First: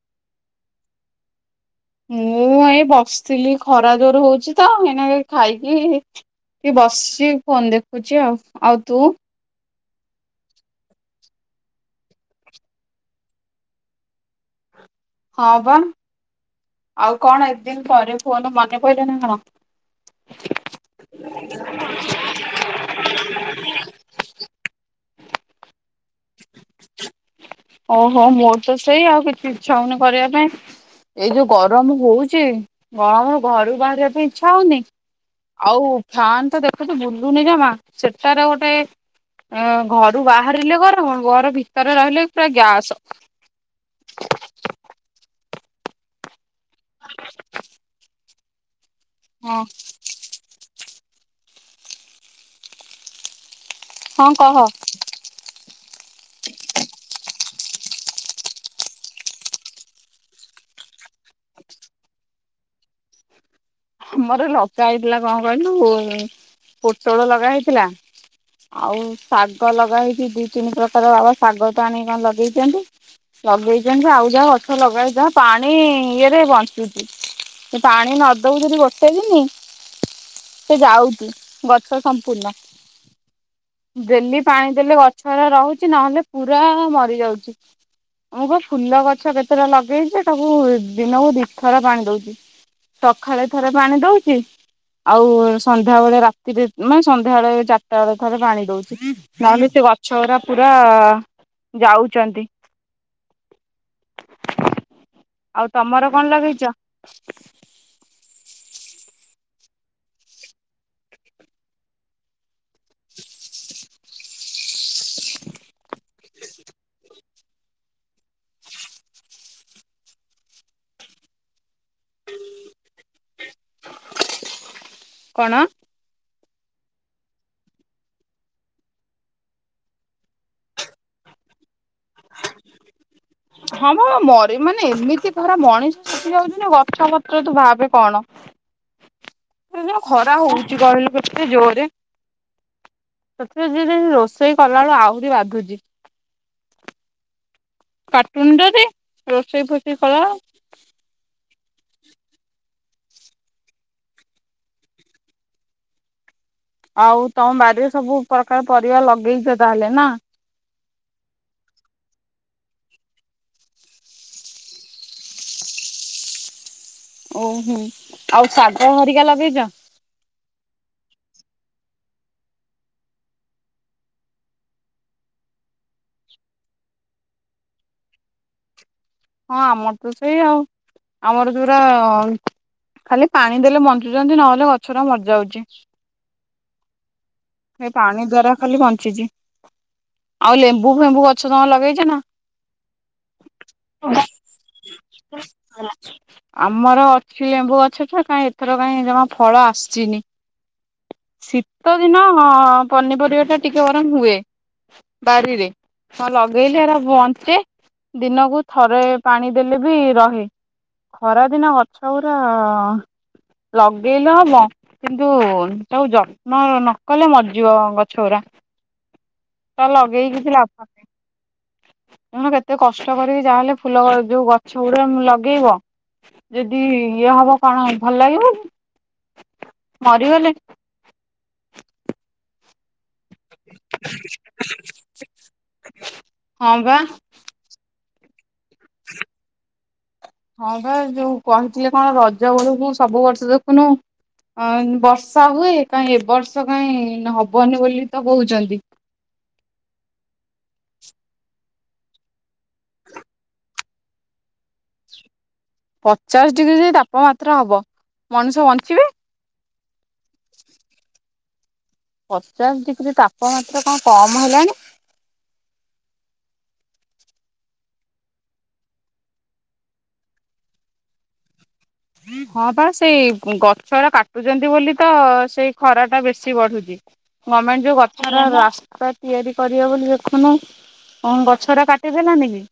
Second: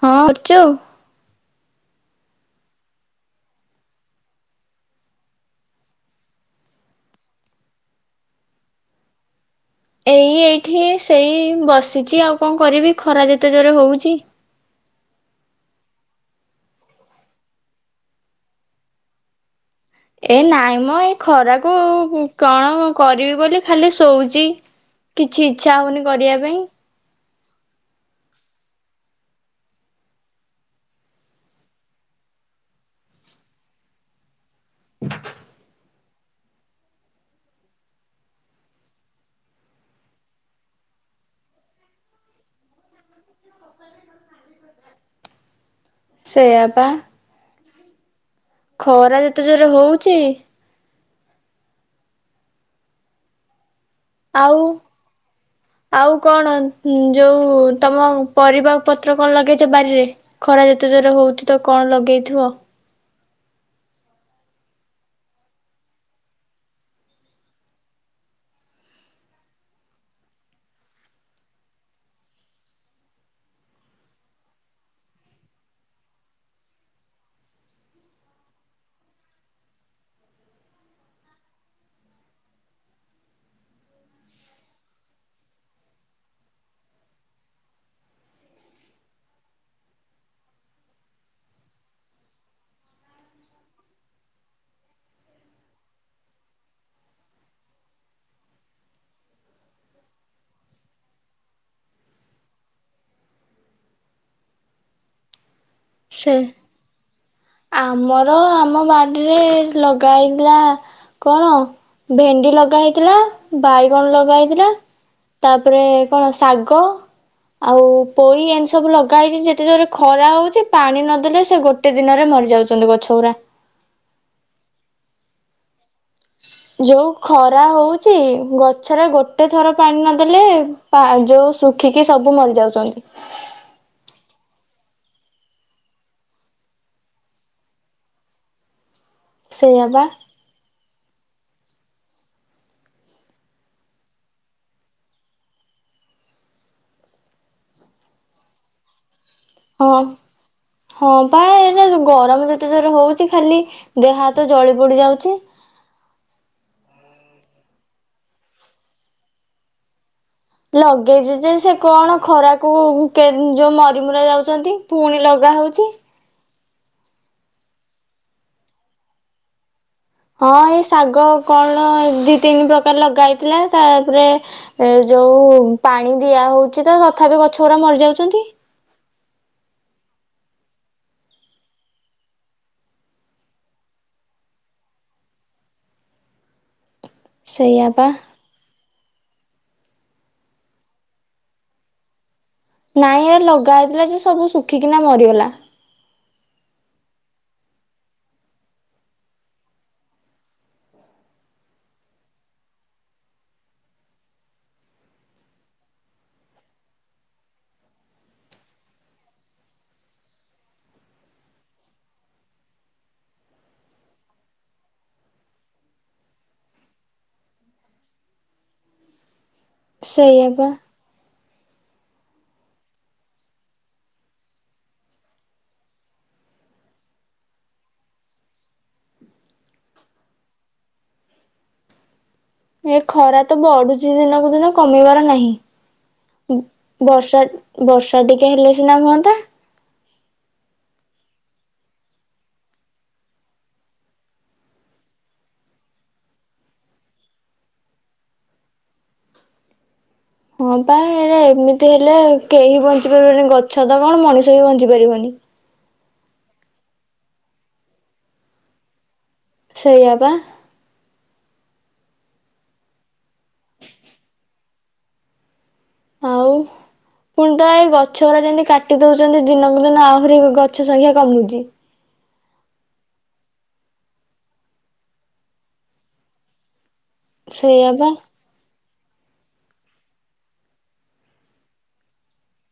ହଁ ଣ କରଛୁ। ମୁଁ ଏଇ ବସିଥିଲି ଖରା ଜୋର ହଉଛି ତ ଏନାକେ ଖାଇକି ବସିଛି ଫୋନ ଦେଖୁଛି ଆଉ ଆଉ ତୁ। ଏଇ ଏଇଠି ସେଇ ବସିଛି ଆଉ କଣ କରିବି ଖରା ଯେତେ ଜୋରରେ ହଉଛି। ହଁ ଵା। ଆଉ କଣ ଏତେ ଦିନ ପରେ ଫନ ମନେପଡିଲା ନା କଣ। ଏ ନାଇଁ ମ ଏଇ ଖରାକୁ କଣ କରିବି ବୋଲି ଖାଲି ଶଉଛି। କିଛି ଇଚ୍ଛା ହଉନି। କରିବା ପାଇଁ। ଓହୋ ମୋର ତ ସେଇ ଆଉ କିଛି ଇଚ୍ଛା ହଉନି କରିବା ପାଇଁ ଏଇ ଯୋଉ ଗରମ ହଉଛି କଣ ଘରୁ ବାହାରିବା ପାଇଁ ଇଚ୍ଛା ହଉନି ଆଉ ଫ୍ୟାନ ତ ଦେଖୁଛୁ ବୁଲୁନି ଜମା ସେଟାରେ ଗୋଟେ ଘରୁ ବାହାରିଲେ ଗରମ ଘର ଭିତରେ ରହିଲେ ସେ ଗ୍ୟାସ। ସେଇଆ। ବା। ଖରା ଯେତେ ହଁ ଜୋରେ ହଉଛି। ହଁ କହ ଆଉ ଆଉ କଣ ଯୋଉ ତମ ପରିବା ପତ୍ର କଣ ଲଗେଇଛ ବାରିରେ ଖରା ଯେତେ ଜୋର ହଉଛି ତ କଣ ଲଗେଇଥିବ। ଆମର ଲଗା ହେଇଥିଲା କଣ କହିଲୁ ପୋଟଳ ଲଗା ହେଇଥିଲା ଆଉ ଶାଗ ଲଗା ହେେଇଛି ଦିଇ ତିନି ପ୍ରକାର ବାବା ଶାଗ ଟ ଆଣି କଣ ଲଗେଇଛନ୍ତି ଲଗେଇଛନ୍ତି ଆଉ ଯାହା ଗଛ ଲଗା ହେେଇଛି ଯାହା ପାଣି ଇଏରେ ବଞ୍ଚୁଛି ପାଣି ନ ଦଉ ଗୋଟେ ଦିନ ସେ ଯାଉଛି ଗଛ ସମ୍ପୂର୍ଣ୍ଣ ଡେଲି ପାଣି ଦେଲେ ଗଛ ରହୁଛି ନହେଲେ ପୁରା ମରିଯାଉଛି ମୁଁ ପା ଫୁଲ ଗଛ କେତେଟା ଲଗେଇଛ ତାକୁ ଦିନକୁ ଦୁଇଥର ପାଣି ଦଉଛି। ସକାଳେ ଥରେ ପାଣି ଦଉଛି ଆଉ ସନ୍ଧ୍ୟା ବେଳେ ରାତିରେ ମାନେ ସନ୍ଧ୍ୟାବେଳେ ଚାରିଟା ବେଳେ ଥରେ ପାଣି ଦଉଛି ନହେଲେ ସେ ଗଛ ଗୁଡା ପୁରା ଯାଉଛନ୍ତି। ଆଉ। ତମର କଣ ଲଗେଇଛ? ଆର ଆମ ବାଡ଼ିରେ ଲଗା ହେଇଥିଲା କଣ ଭେଣ୍ଡି ଲଗା ହେଇଥିଲା ବାଇଗଣ ଲଗା ହେଇଥିଲା ତାପରେ କଣ ଶାଗ ଆଉ ପୋଇ ଏମିତି ସବୁ ଲଗା ହେଇଛି ଯେତେ ଜୋରେ ଖରା ହଉଛି ପାଣି ନଦେଲେ ସେ ଗୋଟେ ଦିନ ଦିନରେ ମରି ଯାଉଛନ୍ତି ଗଛ ଗୁରା। କଣ? ଯୋଉ ଖରା ହଉଛି ଗଛରେ ଗୋଟେ ଥର ପାଣି ନଦେଲେ ଯୋଉ ଶୁଖିକି ସବୁ ମରିଯାଉଛନ୍ତି। ହଁ ମରି ମାନେ ଏମିତି ଖରା ମଣିଷ ଶୁଖିଯାଉଛି ନା ଗଛପତ୍ର ତୁ ଭାବେ କଣ। ସେଇଆ ବା ଖରା ହଉଚି କହିଲୁ? ଗୋଟେ ଜୋରେ ସେଥି ଯ ରୋଷେଇ କଲାବେଳୁ ଆହୁରି ବାଧୁଛି କାଟୁନି ତତେ? ହଁ ହଁ ପା ଏ ଗରମ ଯେତେ ଜୋର ହଉଛି ଖାଲି ଦେହ ହାତ ଜଳି ପଡି ଯାଉଛି। ଆଉ ତମ ବାରିରେ ସବୁ ପ୍ରକାର ପରିବା ଲଗେଇଛ ତାହେଲେ ନା? ଲଗେଇଛି ଯେ ସେ କଣ ଖରାକୁ ଯୋଉ ମରିମରା ଯାଉଛନ୍ତି ପୁଣି ଲଗା ହଉଛି। ଓହୋ ଆଉ ଶାଗ ହରିକା ଲଗେଇଛ? ହଁ ଏଇ ଶାଗ କଣ ଦି ତିନି ପ୍ରକାର ଲଗା ହେଇଥିଲା ତାପରେ ଏ ଯୋଉ ପାଣି ଦିଆ ହଉଛି ତ ତଥାପି ଗଛ ଗୁଡା ମରିଯାଉଛନ୍ତି। ହଁ ଆମର ତ ସେଇ ଆଉ ଆମର ପୁରା ଖାଲି ପାଣି ଦେଲେ ବଞ୍ଚୁଛନ୍ତି ନହେଲେ ଗଛ ଟା ମରିଯାଉଛି। ସେଇଆ ସେ ପା ପାଣି ଦ୍ୱାରା ଖାଲି ବଞ୍ଚ ନଚିଚି ଆଉ ଲେମ୍ବୁ ଫେମ୍ବୁ ଗଛ ତମ ଲଗେଇଛ ନା? ନାଇଁ ଆ ଲଗା ଯେ ସବୁ ଶୁଖିକିନା ମରିଗଲା। ଆମର ଅଛି ଲେମ୍ବୁ ଗଛ ଟା କାହିଁ ଏଥର କାହିଁ ଜମା ଫଳ ଆସିନି ଶୀତ ଦିନ ପନିପରିବା ଟା ଟିକେ ଗରମ ହୁଏ ବାରିରେ ହ ଲଗେଇଲେ ଏ ବଞ୍ଚେ ଦିନକୁ। ଥରେ ପାଣି ଦେଲେ ବି ରହେ ଖରାଦିନ ଗଛ ଗୁଡା ଲଗେଇଲେ ହବ କିନ୍ତୁ ତାକୁ ଯତ୍ନ ନକଲେ ମରିଯିବ ଗଛ ଗୁଡା। ତା ଲଗେଇି ସେଇଆ କିଛି ପା ଲାଭେ ତମର କେତେ କଷ୍ଟ କରିକି ଯାହାହେଲେ ଫୁଲ ଯୋଉ ଗଛ ଗୁଡା ଲଗେଇବ ଯଦି ଇଏ ହବ କଣ ଭଲ ଲାଗିବ ମରିଗଲେ। ଏକ ଖରା ତ ବଢୁଛି ଦିନକୁ ଦିନ କମିବାର ନାହିଁ ହଁ ବା ବର୍ଷା ବର୍ଷା ତା କେ ହେଲେ ସିନା ହୁଅନ୍ତା। ହଁ ବା ଯୋଉ କହିଥିଲେ କଣ ରଜ ବେଳୁକୁ ସବୁ ବର୍ଷ ଦେଖୁନୁ ବର୍ଷା ହୁଏ କାହିଁ ଏ ବର୍ଷ କାହିଁ ହବନି ବୋଲି ତ କହୁଛନ୍ତି। ହଁ ପା ଏ ଏମିତି ହେଲେ କେହି ବଞ୍ଚି ପାରିବନି ଗଛ ତ କଣ ମଣିଷ ବିି ବଞ୍ଚି ପାରିବନି। ପଚାଶ ଡିଗ୍ରୀ ଯଦି ତାପମାତ୍ରା ହବ ମଣିଷ ବଞ୍ଚିବେ। ସେଇଆ ବା। ପଚାଶ ଡିଗ୍ରୀ ତାପମାତ୍ରା କଣ କମ ହେଲାଣି। ଆଉ ପୁଣି ତ ଏଇ ଗଛ ଗୁରା ଯେମିତି କାଟି ଦଉଛନ୍ତି ଦିନକୁ ଦିନ ଆହୁରି ଗଛ ସଂଖ୍ୟା କମୁଛି। ହଁ ପା ସେଇ ଗଛରା କାଟୁଛନ୍ତି ବୋଲି ତ ସେଇ ଖରା ଟା ବେଶୀ ବଢୁଛି। ଗମେଣ୍ଟ ସେଇଆ ଯଉ ବା ଗଛରା ରା ରାସ୍ତା ତିଆରି କରିବେ ବୋଲି ଦେଖୁନୁ କଣ ଗଛ ରା କାଟିଦେଲାନି କି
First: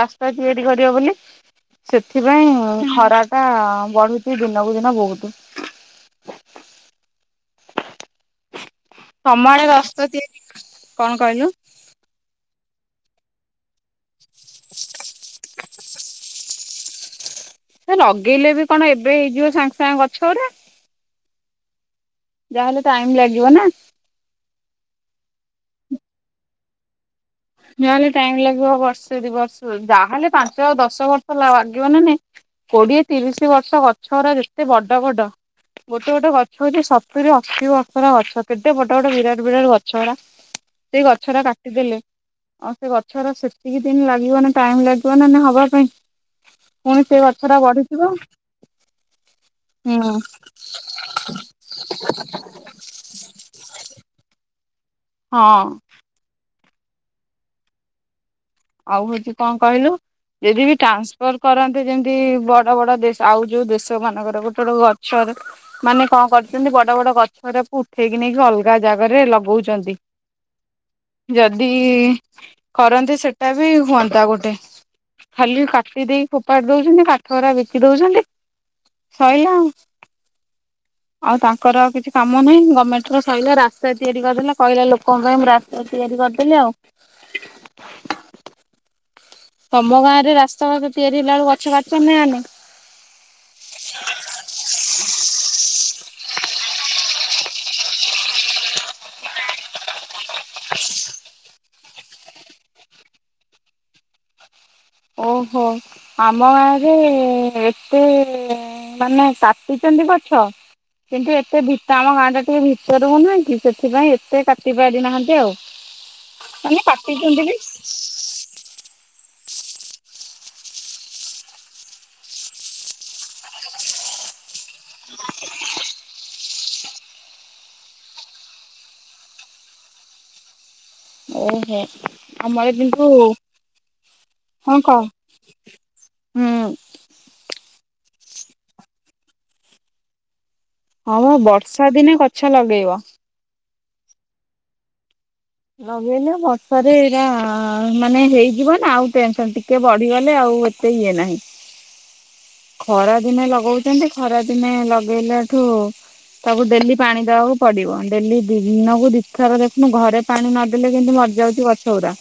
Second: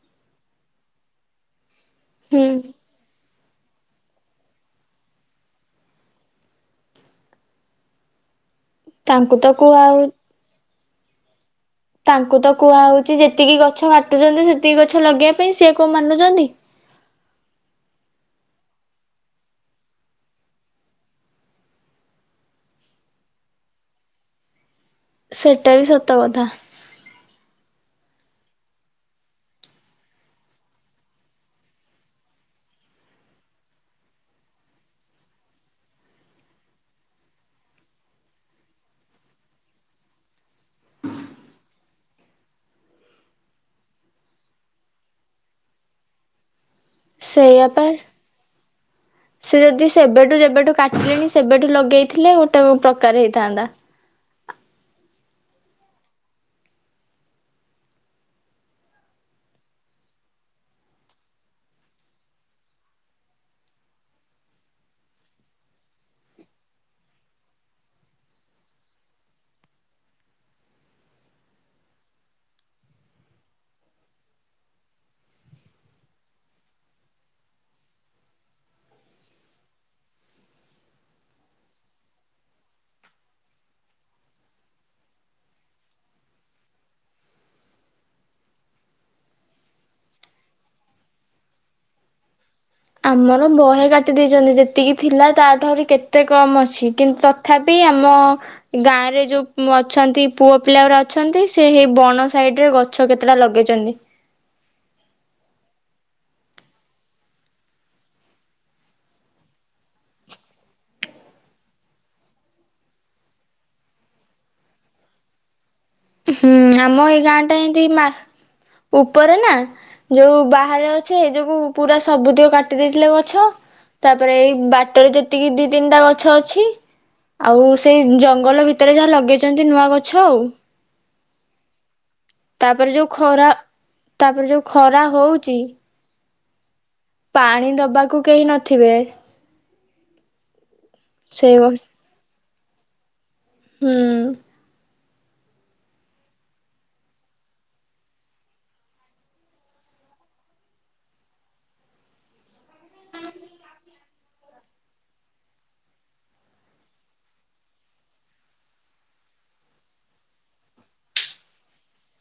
ରାସ୍ତା ତିଆରି କରବେ ବୋଲି। ହୁଁ ସେଥିପାଇଁ ଖରା। ଆ ବଢୁଛି ଦିନକୁ ଦିନ ବହୁତ। ତାଙ୍କୁ ତ ତମଆଡ଼େ କୁହାହଉ ରାସ୍ତା ତିଆରି କଣ କହିଲୁ? ତାଙ୍କୁ ତ କୁହାହଉଛି ଯେତିକି ଗଛ କା କାଟୁଛନ୍ତି ସେତିକି ଗଛ ଲଗେଇବା ପାଇଁ ସେ କୋଉ ମାନୁଛନ୍ତି। ସେ ଲଗେଇଲେ ବି କଣ ଏବେ ହେଇଯିବ ସାଙ୍ଗେ ସାଙ୍ଗେ ଗଛ ଗୁରା। ଯାହା ହେଲେ ଟାଇମ ଲାଗିବ ନା। ସେଟା ବି ସତ କଥା। ଯାହେଲେ ଟାଇମ ଲାଗିବ ବର୍ଷେ ଦି ବର୍ଷ ଯାହାହେଲେ ପାଞ୍ଚ ଦଶ ବର୍ଷ ଲାଗିବନା ନାହିଁ କୋଡିଏ ତିରିଶ ବର୍ଷ ଗଛ ଗୁଡା ଯେତେ ବଡ ବଡ ଗୋଟେ ଗୋଟେ ଗଛ ହଉଛି ସତୁରି ଅଶୀ ବର୍ଷର ଗଛ କେତେ ବଡ ବଡ ବିରାଟ ବିରାଟ ଗଛ ଗୁଡା ସେ ଗଛ ଗୁଡ଼ା କାଟିଦେଲେ। ଆଉ ସେ ଗଛରା ସେତିକି ଦିନ ଲାଗିବ ନା ଟାଇମ ଲାଗିବ ନା ନା ହବା ପାଇଁ। ପୁଣି ସେ ଗଛଟା ସେଇଆପା ବଢିଥିବ ସେ ଯଦି ହୁଁ ସେବେଠୁ ଯେବେଠୁ କାଟିଲେଣି ସେବେଠୁ ଲଗେଇଥିଲେ ଗୋଟେ ପ୍ରକାର ହେଇଥାନ୍ତା। ହଁ। ଆଉ ହଉଛି କଣ କହିଲୁ ଯଦି ବି ଟ୍ରାନ୍ସଫର କରନ୍ତେ ଯେମିତି ବଡ ବଡ ଦେଶ ଆଉ ଯୋଉ ଦେଶ ମାନଙ୍କର ଗୋଟେ ଗୋଟେ ଗଛରେ ମାନେ କଣ କରିଛନ୍ତି ବଡ ବଡ ଗଛଟା ଉଠେଇକି ନେଇକି ଅଲଗା ଜାଗାରେ ଲଗଉଛନ୍ତି ଯଦି କରନ୍ତେ ସେ ସେଟା ବି ହୁଅନ୍ତା ଗୋଟେ ଖାଲି କାଟି ଦେଇକି ଫୋପାଡି ଦଉଛନ୍ତି କାଠରା ବିକି ଦଉଛନ୍ତି ସଇଲା ଆଉ ଆଉ ତାଙ୍କର ଆଉ କିଛି କାମ ନାହିଁ ଗଭର୍ଣମେଣ୍ଟ ର ସଇଲା ରାସ୍ତା ତିଆରି କରିଦେଲା କହିଲା ଲୋକଙ୍କ ପାଇଁ ମୁଁ ରାସ୍ତା ତିଆରି କରିଦେଲି ଆଉ। ତମ ଗାଁ ରେ ରାସ୍ତାଘାଟ ତିଆରି ହେଲା ବେଳକୁ ଗଛ କାଟିଛନ୍ତି ନା ନାଇଁ। ଆମର ବହେ କାଟି ଦେଇେଇଛନ୍ତି ଯେତିକି ଥିଲା ତାଠୁ ଆହୁରି କେ ଏତେ କମ ଅଛି କିନ୍ତୁ ତଥାପି ଆମ ଗାଁ ରେ ଯୋଉ ଅଛନ୍ତି ପୁଅ ପିଲା ଗୁରା ଅଛନ୍ତି ସେ ହେଇ ବଣ ସାଇଡ ରେ ଗଛ କେତେଟା ଲଗେଇଛନ୍ତି। ଓହୋ ଆମ ଗାଁରେ ଏତେ ମାନେ କାଟିଛନ୍ତି ଗଛ କିନ୍ତୁ ଏତେ ଭିତ ଆମ ଗାଁ ଟା ଟିକେ ଭିତରକୁ ନୁହେଁ କି ସେଥିପାଇଁ ଏତେ କାଟି ପାରିନାହାନ୍ତି ଆଉ। ହୁଁ ମାନେ ଆମ ଏଇ ଗାଁ କାଟିଛନ୍ତି ବି ଟା ଏମତି ମା ଉପରେ ନା। ଯୋଉ ବାହାରେ ଅଛି ଏ ଯୋଗୁ ପୁରା ସବୁତକ କାଟି ଦେଇଥିଲେ ଗଛ ତାପରେ ଏଇ ବାଟରେ ଯେତିକି ଦି ତିନିଟା ଗଛ ଅ ଛି ଆଉ ସେଇ ଜଙ୍ଗଲ ଭିତରେ ଯାହା ଲଗେଇଛନ୍ତି ନୂଆ ଗଛ ଆଉ। ଓହୋ ଆମର ତାପରେ ଯୋଉ କିନ୍ତୁ ଖରା ତାପରେ ଯୋଉ ହଁ କହ ଖରା ହଉଛି। ହୁଁ। ପାଣି ଦବା। କୁ କେହି ନଥିବେ। ହଁ ସେଇ ବର୍ଷା ଦିନେ କ ଗଛ ଲଗେଇବ। ହୁଁ। ଲଗେଇଲେ ବର୍ଷାରେ ଏଇରା ମାନେ ହେଇଯିବ ନା ଆଉ ଟେନସନ ଟିକେ ବଢିଗଲେ ଆଉ ଏତେ ଇଏ ନାହିଁ। ଖରା ଦିନେ ଲଗଉଛନ୍ତି ଖରା ଦିନେ ଲଗେଇଲା ଠୁ ତାକୁ ଡେଲି ପାଣି ଦବାକୁ ପଡିବ ଡେଲି ଦିନକୁ ଦିଥର ଦେଖୁନୁ ଘରେ ପାଣି ନଦେଲେ କିନ୍ତୁ ମରିଯାଉଛି ଗଛ ଗୁରା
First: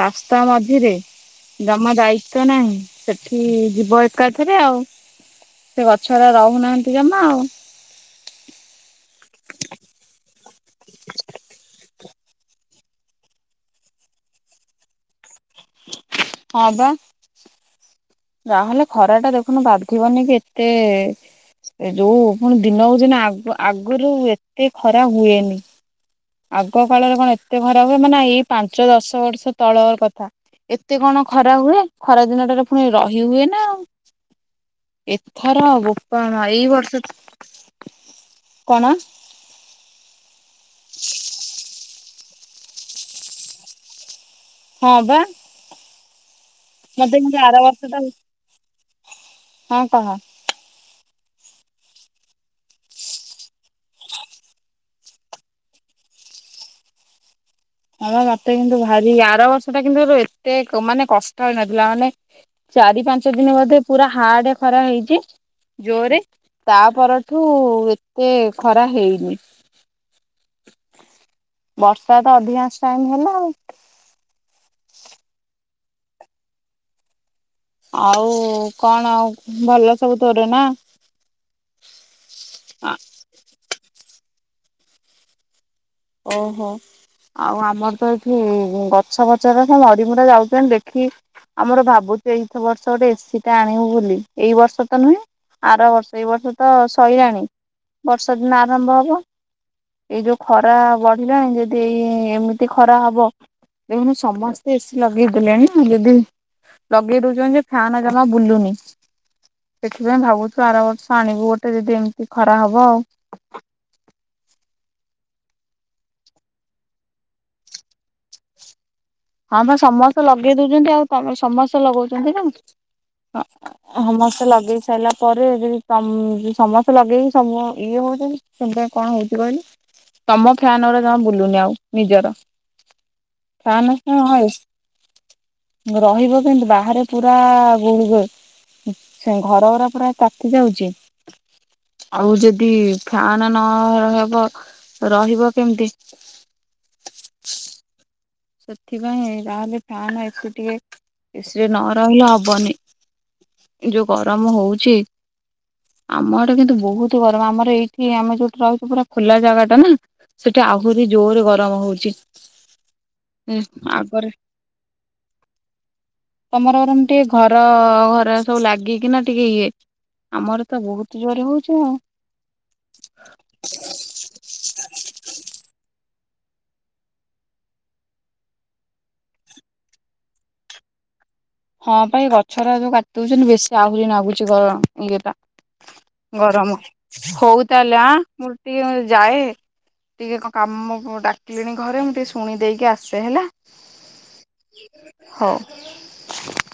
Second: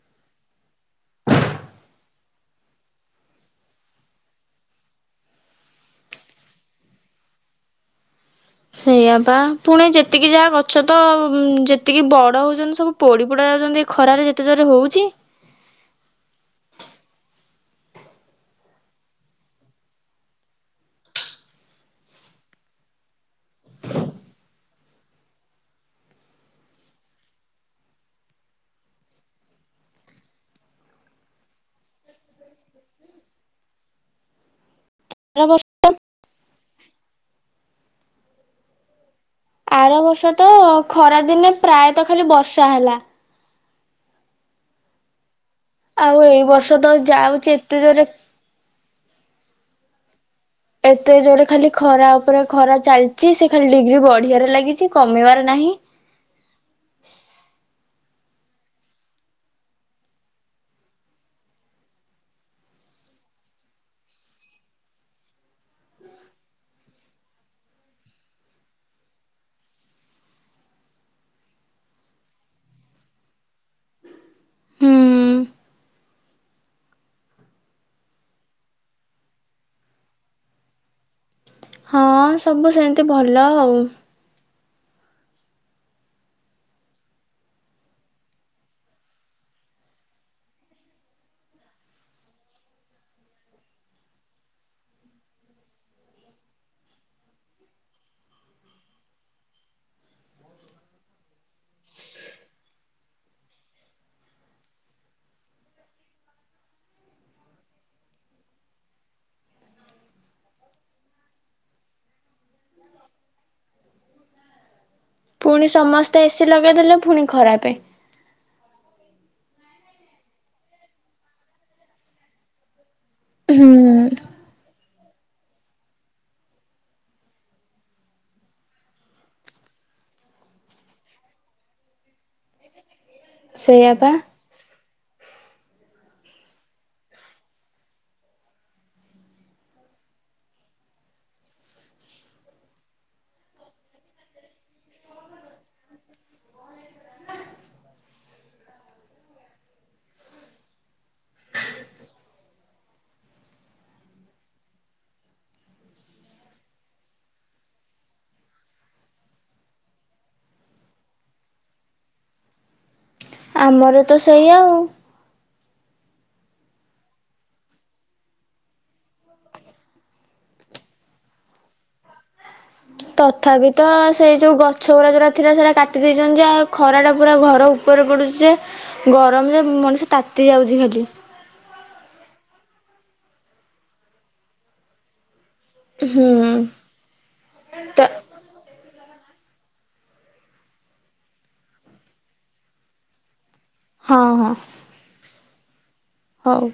ରାସ୍ତା ମଝିରେ ଜମା ଦାଇତ୍ୱ ନାହିଁ ସେଠି ଯିବ। ଥରେ ଆଉ ସେ ଗଛଡା ରହୁନାହାନ୍ତି ଜମା ଆଉ। ସେଇଆ ପା ପୁଣି ଯେତିକି ଯାହା ଗଛ ତ ଯେତିକି ବଡ ହଉଛନ୍ତି ସବୁ ପୋଡି ପୋଡା ଯାଉଛନ୍ତି ଏ ଖରାରେ ଯେତେ ଜୋରେ ହଉଛି। ହଁ ବା। ତାହେଲେ ଖରା ଟା ଦେଖୁନୁ ବାଧିବନି କି ଏତେ ଯୋଉ ପୁଣି ଦିନକୁ ଦିନ ଆଗ ଆଗରୁ ଏତେ ଖରା ହୁଏନି। ଆଗ କାଳରେ କଣ ଏତେ ଖରା ହୁଏ ମାନେ ଏଇ ପାଞ୍ଚ ଦଶ ବର୍ଷ ତଳର କଥା ଏତେ କଣ ଖରା ହୁଏ ଖରା ଦିନଟାରେ ପୁଣି ରହି ହୁଏ ନା ଆଉ। ଆର ବର୍ଷ ଏଥର ବୋପା ମା ଏଇ ବର୍ଷ ତ କଣ? ଆର ବର୍ଷ ତ ଖରାଦିନେ ପ୍ରାୟତଃ ଖାଲି ବର୍ଷା ହେଲା। ହଁ ବା। ଆଉ ଏଇ ବର୍ ଔଷଧ ମତେ କିନ୍ତୁ ଯାଉଛି ଆର ଏତେ ବର୍ଷ ଟା ଜୋରେ ହଁ କହ। ଏତେ ଜୋରେ ଖାଲି ଖରା ଉପରେ ଖରା ଚାଲିଛି ସେ ଖାଲି ଡିଗ୍ରୀ ବଢିବାରେ ଲାଗିଛି କମିବାର ନାହିଁ। ହଁ ପା ମତେ କିନ୍ତୁ ଭାରି ଆର ବର୍ଷଟା କିନ୍ତୁ ଏତେ ମାନେ କଷ୍ଟ ହେଇନଥିଲା ମାନେ ଚାରି ପାଞ୍ଚ ଦିନ ବୋଧେ ପୁରା ହାଡ୍ ଖରା ହେଇଛି ଜୋରେ ତା ପରଠୁ ଏତେ ଖରା ହେଇନି ବର୍ଷା ତ ଅଧିକାଂ ଟାଇମ୍ ହେଲା ଆଉ ଆଉ କଅଣ ଆଉ ଭଲ ସବୁ ତୋର ନା? ହଁଅଅ ସବୁ ସେମିତି ଭଲ ଆଉ ଓହୋଃ ଆଉ ଆମର ତ ଏଠି ଗଛବଛ ତ ମରିମୁରା ଯାଉଛନ୍ତି ଦେଖି ଆମର ଭାବୁଛୁ ଏଇଥ ବର୍ଷ ଗୋଟେ ଏସିଟା ଆଣିବୁ ବୋଲି ଏଇ ବର୍ଷ ତ ନୁହେଁ ଆର ବର୍ଷ ଏଇ ବର୍ଷ ତ ସଇଲାଣି ବର୍ଷା ଦିନ ଆରମ୍ଭ ହବ ଏଇ ଯୋଉ ଖର୍ ଖରା ବଢିଲାଣି ଯଦି ଏଇ ଏମିତି ଖରା ହବ ଦେଖୁନୁ ସମସ୍ତେ ଏସିି ଲଗେଇ ଦେଲେଣି ଯଦି ଲଗେଇ ଦଉଛନ୍ତି ଯେ ଫ୍ୟାନ ଜମା ବୁଲୁନି ସେଥିପାଇଁ ଭାବୁଛୁ ଆର ବର୍ଷ ଆଣିବୁ ଗୋଟେ ଯଦି ଏମିତି ଖରା ହବ ଆଉ ପୁଣି ସମସ୍ତେ ଏସି ଲଗେଇ ଦେଲେ ପୁଣି ଖରାପେ ହଁ ବା ସମସ୍ତେ ଲଗେଇ ଦେଉଛନ୍ତି ଆଉ ତମେ ସମସ୍ତେ ଲଗଉଛନ୍ତି ନା ହୁଁ ହଁ ହଁଅ ମ ଲଗେଇ ସାରିଲା ପରେ ଯଦି ତମ୍ ସମସ୍ତେ ଲଗେଇକି ସବୁ ଇଏ ହଉଛନ୍ତି ସେଥିପାଇଁ କଣ ହଉଛି କହିଲୁ ତମ ଫ୍ୟାନଗୁରା ଜମା ବୁଲୁନି ଆଉ ନିଜର ଫ୍ୟାନ ସେଇଆପା ହଁ [unintelligible] ରହିବ କେମତି ବାହାରେ ପୁରାଆଆ ଗୁଳୁଗୁଳ୍ ସେ ଘରଗୁରା ପୁରା ତାତି ଯାଉଛି ଆଉ ଯଦି ଫ୍ୟାନ୍ ନହେବ ରହିବ କେମିତି? ସେଥିପାଇଁ ତାହେଲେ ଫ୍ୟାନ୍ ଏସି ଟିକେ ଏସିରେ ନ ରହିଲେ ହବନି, ଯୋଉ ଗରମ ହଉଛି ଆମ ଆଡେ କିନ୍ତୁ ବହୁତ ଗରମ ଆମର ଏଇଠି ଆମେ ଯୋଉଠି ରହୁଛୁ ପୁରା ଖୋଲା ଜାଗାଟା ନା ସେଠି ଆହୁରି ଜୋରରେ ଗରମ ହଉଛି। ଆମର ତ ଆଗରେ ସେଇଆ ଆଉ ତମର ବରଂ ଟିକେ ଘର ଘର ସବୁ ଲାଗିକିନା ଟିକେ ଇଏ, ଆମର ତ ବହୁତ ଜୋର ହଉଛି ଆଉ ତଥାପି ତ ସେଇ ଯୋଉ ଗଛଗୁୁରା ଯୋଉଗୁରା ଥିଲା ସେଗୁଡା କାଟି ଦେଇ [unintelligible] ଖରାଟା ପୁରା ଘର ଉପରେ ପଡୁଛି ଯେ ଗରମ ଯେ ମଣିଷ ତାତି ଯାଉଛି ଖାଲି। ହଁ ପା ଏ ଗଛଗୁରା ଯୋଉ କାଟି ଦଉଛନ୍ତି ବେଶୀ ଆହୁରି ନାଗୁଛି ଗରମ ଇଏଟା ହୁଁ ଗରମ, ହଉ ତାହେଲେ ତ ଆଁ ମୁଁ ଟିକେ ଯାଏ ଟିକେ କଣ କାମ ଡାକିଲେଣି ଘରେ ମୁଁ ଟିକେ ଶୁଣି ଦେଇକି ଆସୁଛି ହେଲା ହଁ ହଁ। ହଉ। ହଉ।